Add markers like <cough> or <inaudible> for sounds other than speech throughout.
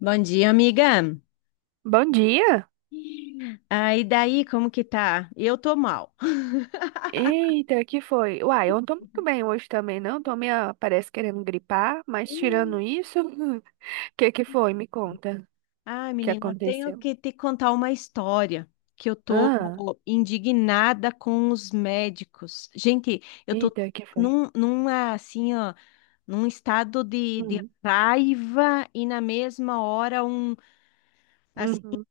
Bom dia, amiga. Bom dia! Ah, e daí, como que tá? Eu tô mal. Eita, que foi? Uai, eu não tô muito bem hoje também, não. Tô meio, parece, querendo gripar, mas tirando isso, <laughs> que foi? Me conta Ah, o que menina, eu tenho aconteceu. que te contar uma história que eu Ah, tô indignada com os médicos. Gente, eu tô eita, que foi? Assim, ó, num estado de Hum, raiva e na mesma hora assim, uhum,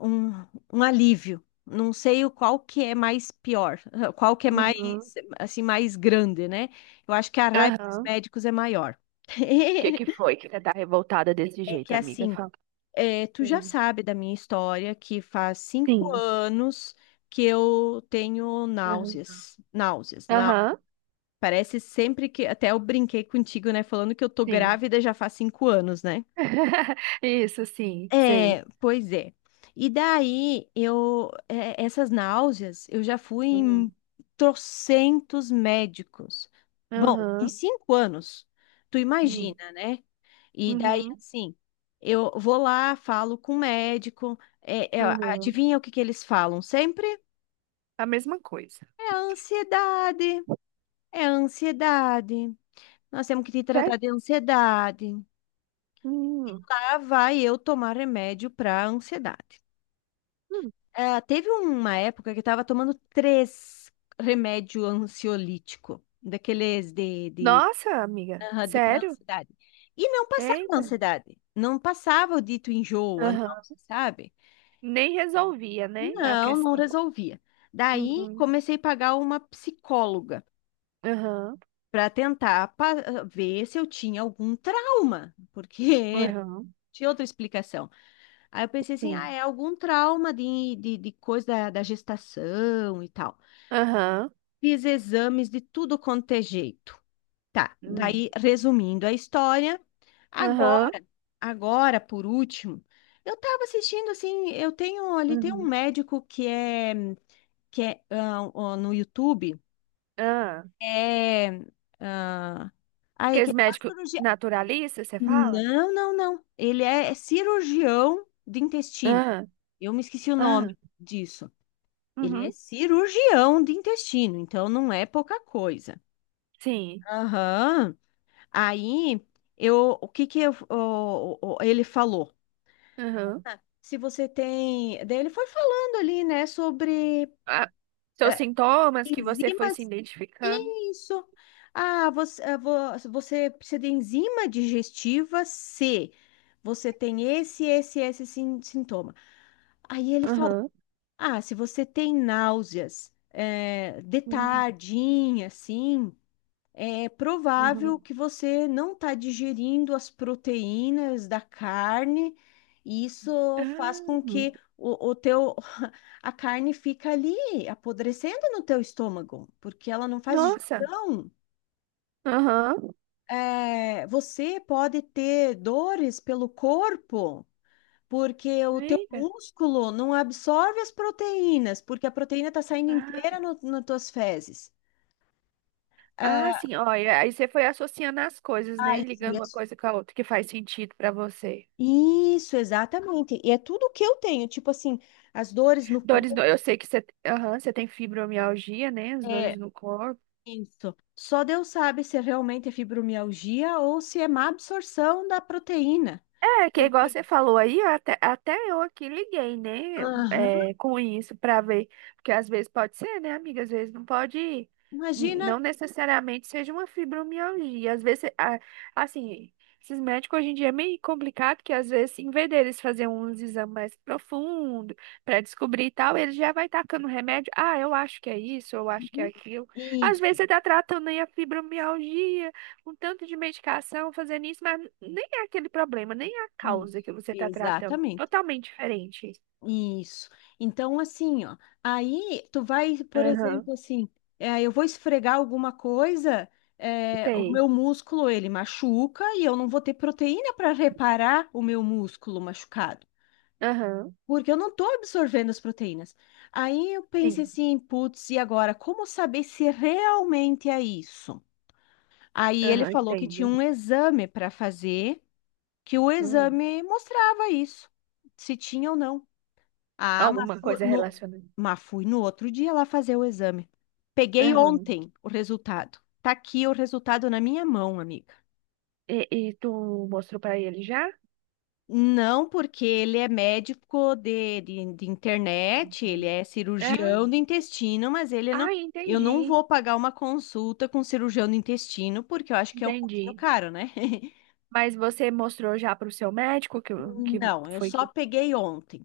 um, um alívio. Não sei o qual que é mais pior, <laughs> qual que é mais, uhum, assim, mais grande, né? Eu acho que a raiva dos aham. médicos é maior. Que <laughs> foi que você tá revoltada desse É que jeito, amiga? assim, Fala. Tu já Hum, sabe da minha história que faz cinco Sim. anos que eu tenho Aham, náuseas, náuseas, não. aham, Parece sempre que até eu brinquei contigo, né, falando que eu tô sim. grávida já faz 5 anos, né? <laughs> Isso, sim, É, sei. pois é. E daí essas náuseas eu já fui em Uhum, trocentos médicos. Bom, em aham, 5 anos, tu hum, imagina, né? E daí, uhum, assim, eu vou lá, falo com o médico, aham. adivinha o que que eles falam sempre? A mesma coisa. É a ansiedade, é a ansiedade. Nós temos que te tratar de ansiedade. Sério? Lá vai eu tomar remédio para ansiedade. Hum. Ah, teve uma época que eu estava tomando três remédios ansiolíticos, daqueles Nossa, amiga, aham, de para sério? ansiedade. E não passava a Eita. ansiedade, não passava o dito enjoo, a Aham. náusea, sabe? Nem resolvia, né, a Não, não questão. resolvia. Daí Uhum. comecei a pagar uma psicóloga Aham. para tentar ver se eu tinha algum trauma, porque Aham. <laughs> tinha outra explicação. Aí eu pensei assim, ah, Sim. é algum trauma de coisa da gestação e tal. Aham. Fiz exames de tudo quanto é jeito. Tá, Hum. daí resumindo a história, Aham. agora, agora por último, eu estava assistindo assim, eu tenho ali tem um Uhum. médico que é ah, ó, no YouTube, Ah. é ah, ai que Aqueles faz médicos cirurgia. naturalistas, você fala? Não, não, não. Ele é cirurgião de intestino. Ah. Eu me esqueci o Ah. nome disso. Ele é Uhum. cirurgião de intestino, então não é pouca coisa. Sim. Aham. Aí, o que que ele falou? Aham. Ah, Se você tem, daí ele foi falando ali, né, sobre Ah. Seus eh, sintomas que você foi se enzimas, identificando. isso. Ah, você precisa de enzima digestiva C. Você tem esse sintoma. Aí ele falou, Aham. ah, se você tem náuseas, de Uhum. tardinha, assim, é provável Uhum. que você não está digerindo as proteínas da carne, e isso faz com que Ah. <laughs> A carne fica ali apodrecendo no teu estômago, porque ela não faz Nossa. digestão. Aham. É, você pode ter dores pelo corpo, porque o teu Eita. músculo não absorve as proteínas, porque a proteína está saindo Ah. inteira no, nas tuas fezes. Ah, Ah. sim, olha, aí você foi associando as coisas, né? aí fui Ligando uma coisa com a outra que faz sentido pra você. Isso, exatamente. E é tudo que eu tenho, tipo assim, as dores no Dores, corpo, eu sei que você, aham, você tem fibromialgia, né? As é dores no corpo. isso. Só Deus sabe se realmente é fibromialgia ou se é má absorção da proteína. É, que igual Porque, você falou aí, até eu aqui liguei, né, aham, é, com isso pra ver, porque às vezes pode ser, né, amiga, às vezes não pode, imagina. não necessariamente seja uma fibromialgia, às vezes, assim, esses médicos hoje em dia é meio complicado, que às vezes, em vez deles fazer uns exames mais profundos pra descobrir e tal, eles já vai tacando remédio, ah, eu acho que é isso, eu acho que é Uhum. aquilo, às vezes Isso, você tá tratando aí a fibromialgia, com tanto de medicação fazendo isso, mas nem é aquele problema, nem é a isso, causa que você está tratando. exatamente. Totalmente diferente. Isso. Então, assim, ó, aí tu vai, por Aham, exemplo, assim, eu vou esfregar alguma coisa, o sei. meu músculo ele machuca e eu não vou ter proteína para reparar o meu músculo machucado, Aham, porque eu não estou absorvendo as proteínas. Aí eu pensei sim. assim, putz, e agora, como saber se realmente é isso? Aí ele Aham, falou que tinha entendo. um exame para fazer, que o Hum, exame mostrava isso, se tinha ou não. Ah, Alguma coisa relacionada. mas fui no outro dia lá fazer o exame. Peguei Aham. ontem o resultado. Tá aqui o resultado na minha mão, amiga. E tu mostrou para ele já? Não, porque ele é médico de internet, ele Uhum. é cirurgião É? do intestino, mas ele não. Ah, Eu não entendi. vou pagar uma consulta com cirurgião do intestino, porque eu acho que é um pouquinho Entendi. caro, né? <laughs> Mas você mostrou já para o seu médico que Não, eu foi só que. peguei ontem.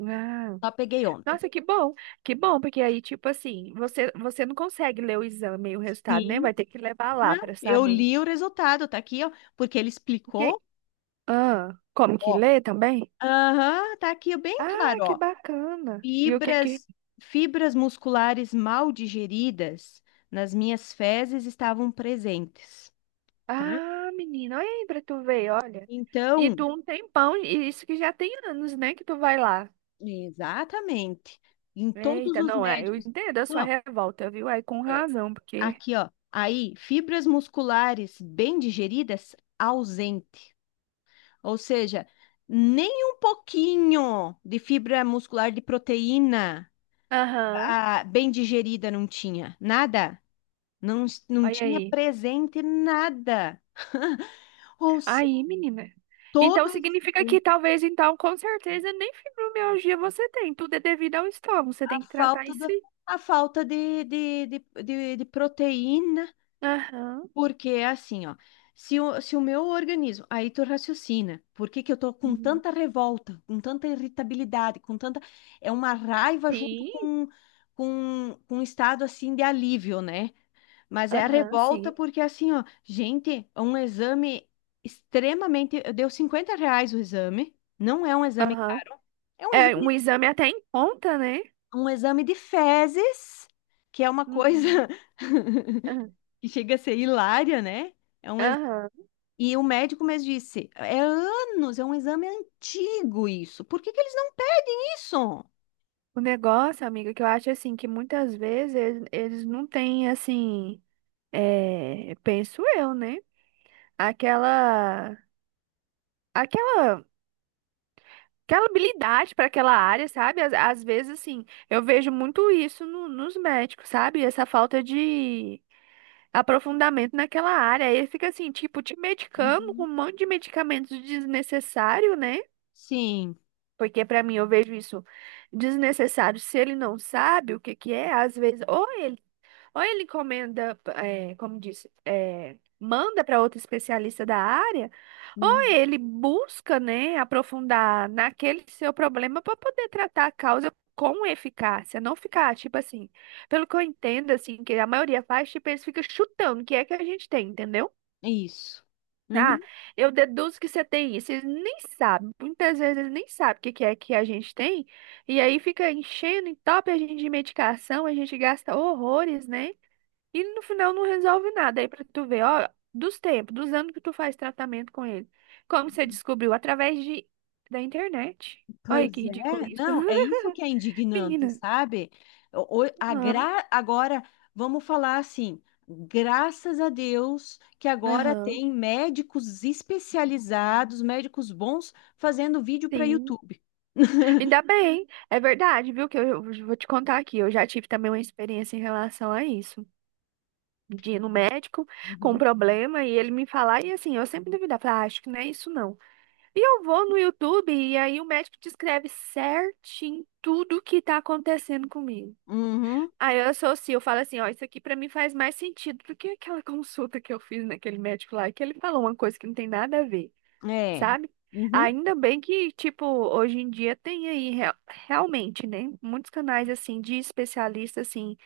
Ah. Só peguei ontem. Nossa, que bom, porque aí, tipo assim, você não consegue ler o exame e o resultado, né? Vai Sim, ter que levar lá né? para Eu saber. li o resultado, tá aqui, ó, porque ele E explicou. ah, como que Ó. lê também? Aham, tá aqui bem Ah, claro, que ó. bacana. E o que que. Fibras, fibras musculares mal digeridas nas minhas fezes estavam presentes, tá? Ah, menina, olha aí pra tu ver, olha. E Então, tu um tempão, e isso que já tem anos, né, que tu vai lá. exatamente, em todos Eita, os não, é, eu médicos. entendo a sua Não, revolta, viu? Aí com é, razão, porque. aqui, ó. Aí, fibras musculares bem digeridas, ausente. Ou seja, nem um pouquinho de fibra muscular de proteína, Aham, ah, bem digerida não tinha, nada. Não, não olha tinha aí. presente nada. <laughs> Ou seja, Aí, menina. todo Então esse significa que tempo, talvez, então, com certeza, nem fibromialgia você tem. Tudo é devido ao estômago. Você a tem que tratar falta isso do, aí. a falta de proteína. Aham. Porque é assim, ó. Se o meu organismo, aí tu raciocina, por que que eu tô com Uhum. tanta revolta, com tanta irritabilidade, com tanta, é uma raiva junto Sim. com um estado assim de alívio, né? Mas é a Aham, revolta sim. porque assim, ó, gente, é um exame extremamente, deu R$ 50 o exame, não é um exame Aham. caro, é um É um exame, exame até em conta, né? um exame de fezes, que é uma Uhum. coisa Aham. <laughs> que chega a ser hilária, né? É um Aham. e o médico me disse, é anos, é um exame antigo isso. Por que que eles não pegam isso? O negócio, amiga, que eu acho assim, que muitas vezes eles não têm assim, é, penso eu, né? Aquela. Aquela. Aquela habilidade para aquela área, sabe? Às vezes, assim, eu vejo muito isso nos médicos, sabe? Essa falta de aprofundamento naquela área. Aí fica assim, tipo, te medicando com um Uhum. monte de medicamentos desnecessário, né? Sim. Porque para mim eu vejo isso desnecessário se ele não sabe o que que é, às vezes, ou ele encomenda, é, como disse, é, manda para outro especialista da área, ou Uhum. ele busca, né, aprofundar naquele seu problema para poder tratar a causa com eficácia, não ficar, tipo assim, pelo que eu entendo, assim, que a maioria faz, tipo, eles ficam chutando o que é que a gente tem, entendeu? É isso. Ah, Uhum. eu deduzo que você tem isso. Eles nem sabem, muitas vezes eles nem sabem o que que é que a gente tem, e aí fica enchendo, entope a gente de medicação, a gente gasta horrores, né? E no final não resolve nada. Aí pra tu ver, ó, dos tempos, dos anos que tu faz tratamento com ele. Como você descobriu? Através de, da internet. Olha que Pois ridículo é, isso. não, é isso que <laughs> é indignante, Menina. sabe? Aham, Agora, vamos falar assim, graças a Deus que agora aham. tem médicos especializados, médicos bons, fazendo vídeo para Sim. YouTube. Ainda bem. É verdade, viu? Que eu vou te contar aqui. Eu já tive também uma experiência em relação a isso. De ir no médico com um Uhum. problema e ele me falar, e assim, eu sempre duvidava, falar, ah, acho que não é isso não. E eu vou no YouTube e aí o médico descreve certinho tudo o que tá acontecendo comigo. Uhum, Aí eu associo, eu falo assim, ó, isso aqui pra mim faz mais sentido do que aquela <laughs> consulta que eu fiz naquele médico lá, que ele falou uma coisa que não tem nada a ver, é. sabe? Uhum. Ainda bem que, tipo, hoje em dia tem aí realmente, né, muitos canais assim de especialista assim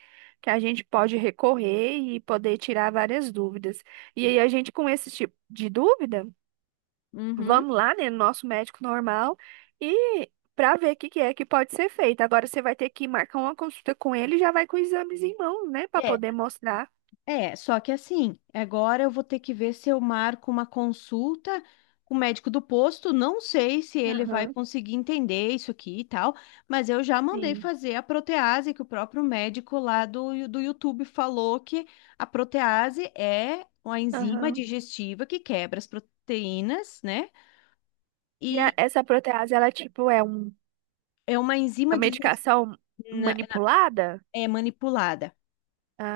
que a gente pode recorrer e poder tirar várias dúvidas. E aí a gente com esse tipo de dúvida Uhum. vamos lá, né, no nosso médico normal e para ver o que que é que pode ser feito. Agora você vai ter que marcar uma consulta com ele e já vai com os exames em mãos, né, para É. poder Uhum. mostrar. É, só que assim, agora eu vou ter que ver se eu marco uma consulta com o médico do posto. Não sei se ele vai Aham, conseguir entender isso aqui e tal, mas eu já mandei sim. fazer a protease, que o próprio médico lá do YouTube falou que a protease é uma enzima Aham. digestiva que quebra as proteínas, né? E E essa protease, ela tipo é uma uma enzima digestiva. medicação manipulada? É manipulada.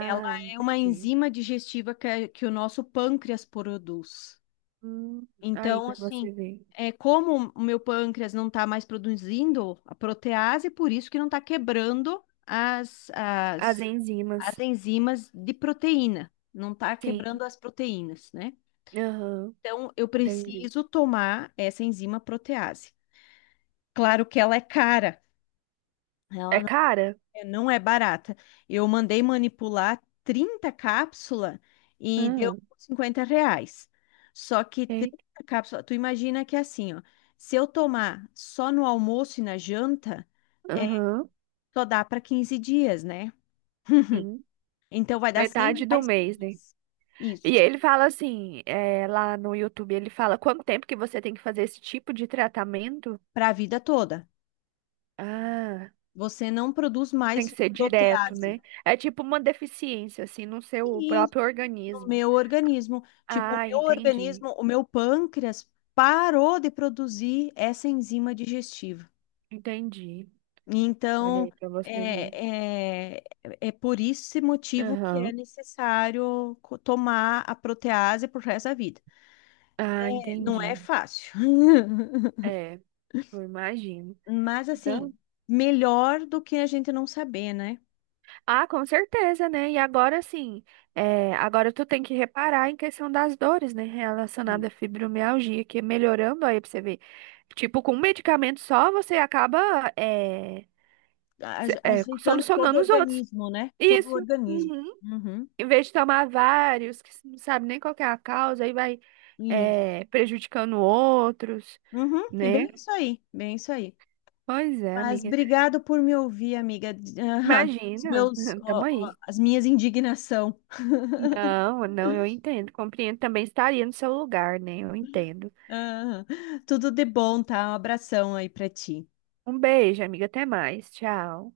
Ela é uma entendi. enzima digestiva que o nosso pâncreas produz. Hum, aí Então, para assim, você ver. é como o meu pâncreas não está mais produzindo a protease, por isso que não está quebrando as, As as, enzimas. as enzimas de proteína, não está Sim. quebrando as proteínas, né? Aham, Então, eu entendi. preciso tomar essa enzima protease. Claro que ela é cara, É ela cara? É, não é barata. Eu mandei manipular 30 cápsulas e deu Aham. R$ 50. Só que 30 Eita. cápsulas, tu imagina que é assim, ó. Se eu tomar só no almoço e na janta, é, Aham. só dá para 15 dias, né? Sim. Então vai dar 100 Metade do reais por mês, né? mês. E Isso, ele fala assim, é, lá no YouTube, ele fala quanto tempo que você tem que fazer esse tipo de tratamento? para a vida toda. Ah, Você não produz tem que mais ser direto, protease. né? É tipo uma deficiência, assim, no seu próprio No organismo. meu organismo. Tipo, Ah, entendi, o meu pâncreas parou de produzir essa enzima digestiva. entendi. Olha Então, aí pra você ver. é, é, é por esse motivo que é Aham. necessário tomar a protease pro resto da vida. Ah, É, não é entendi. fácil, <laughs> É, eu imagino. mas assim, melhor do que a gente não saber, né? Ah, com certeza, né? E agora sim, é, agora tu tem que reparar em questão das dores, né? E Relacionada à fibromialgia, que é melhorando aí pra você ver. Tipo, com um medicamento só, você acaba é, aje- é, Ajeitando todo o solucionando os outros. organismo, né? Todo o Isso. organismo. Uhum. Uhum. Em vez de tomar vários, que você não sabe nem qual que é a causa, aí vai Isso. é, prejudicando outros, Uhum. É né? bem isso aí, bem isso aí. Pois é, Mas amiga. obrigado por me ouvir, amiga. Ah, Imagina, <laughs> ó, tamo ó, aí. as minhas indignação. Não, não, eu entendo. Compreendo. Também estaria no seu lugar, né? Eu entendo. Ah, tudo de bom, tá? Um abração aí pra ti. Um beijo, amiga. Até mais. Tchau.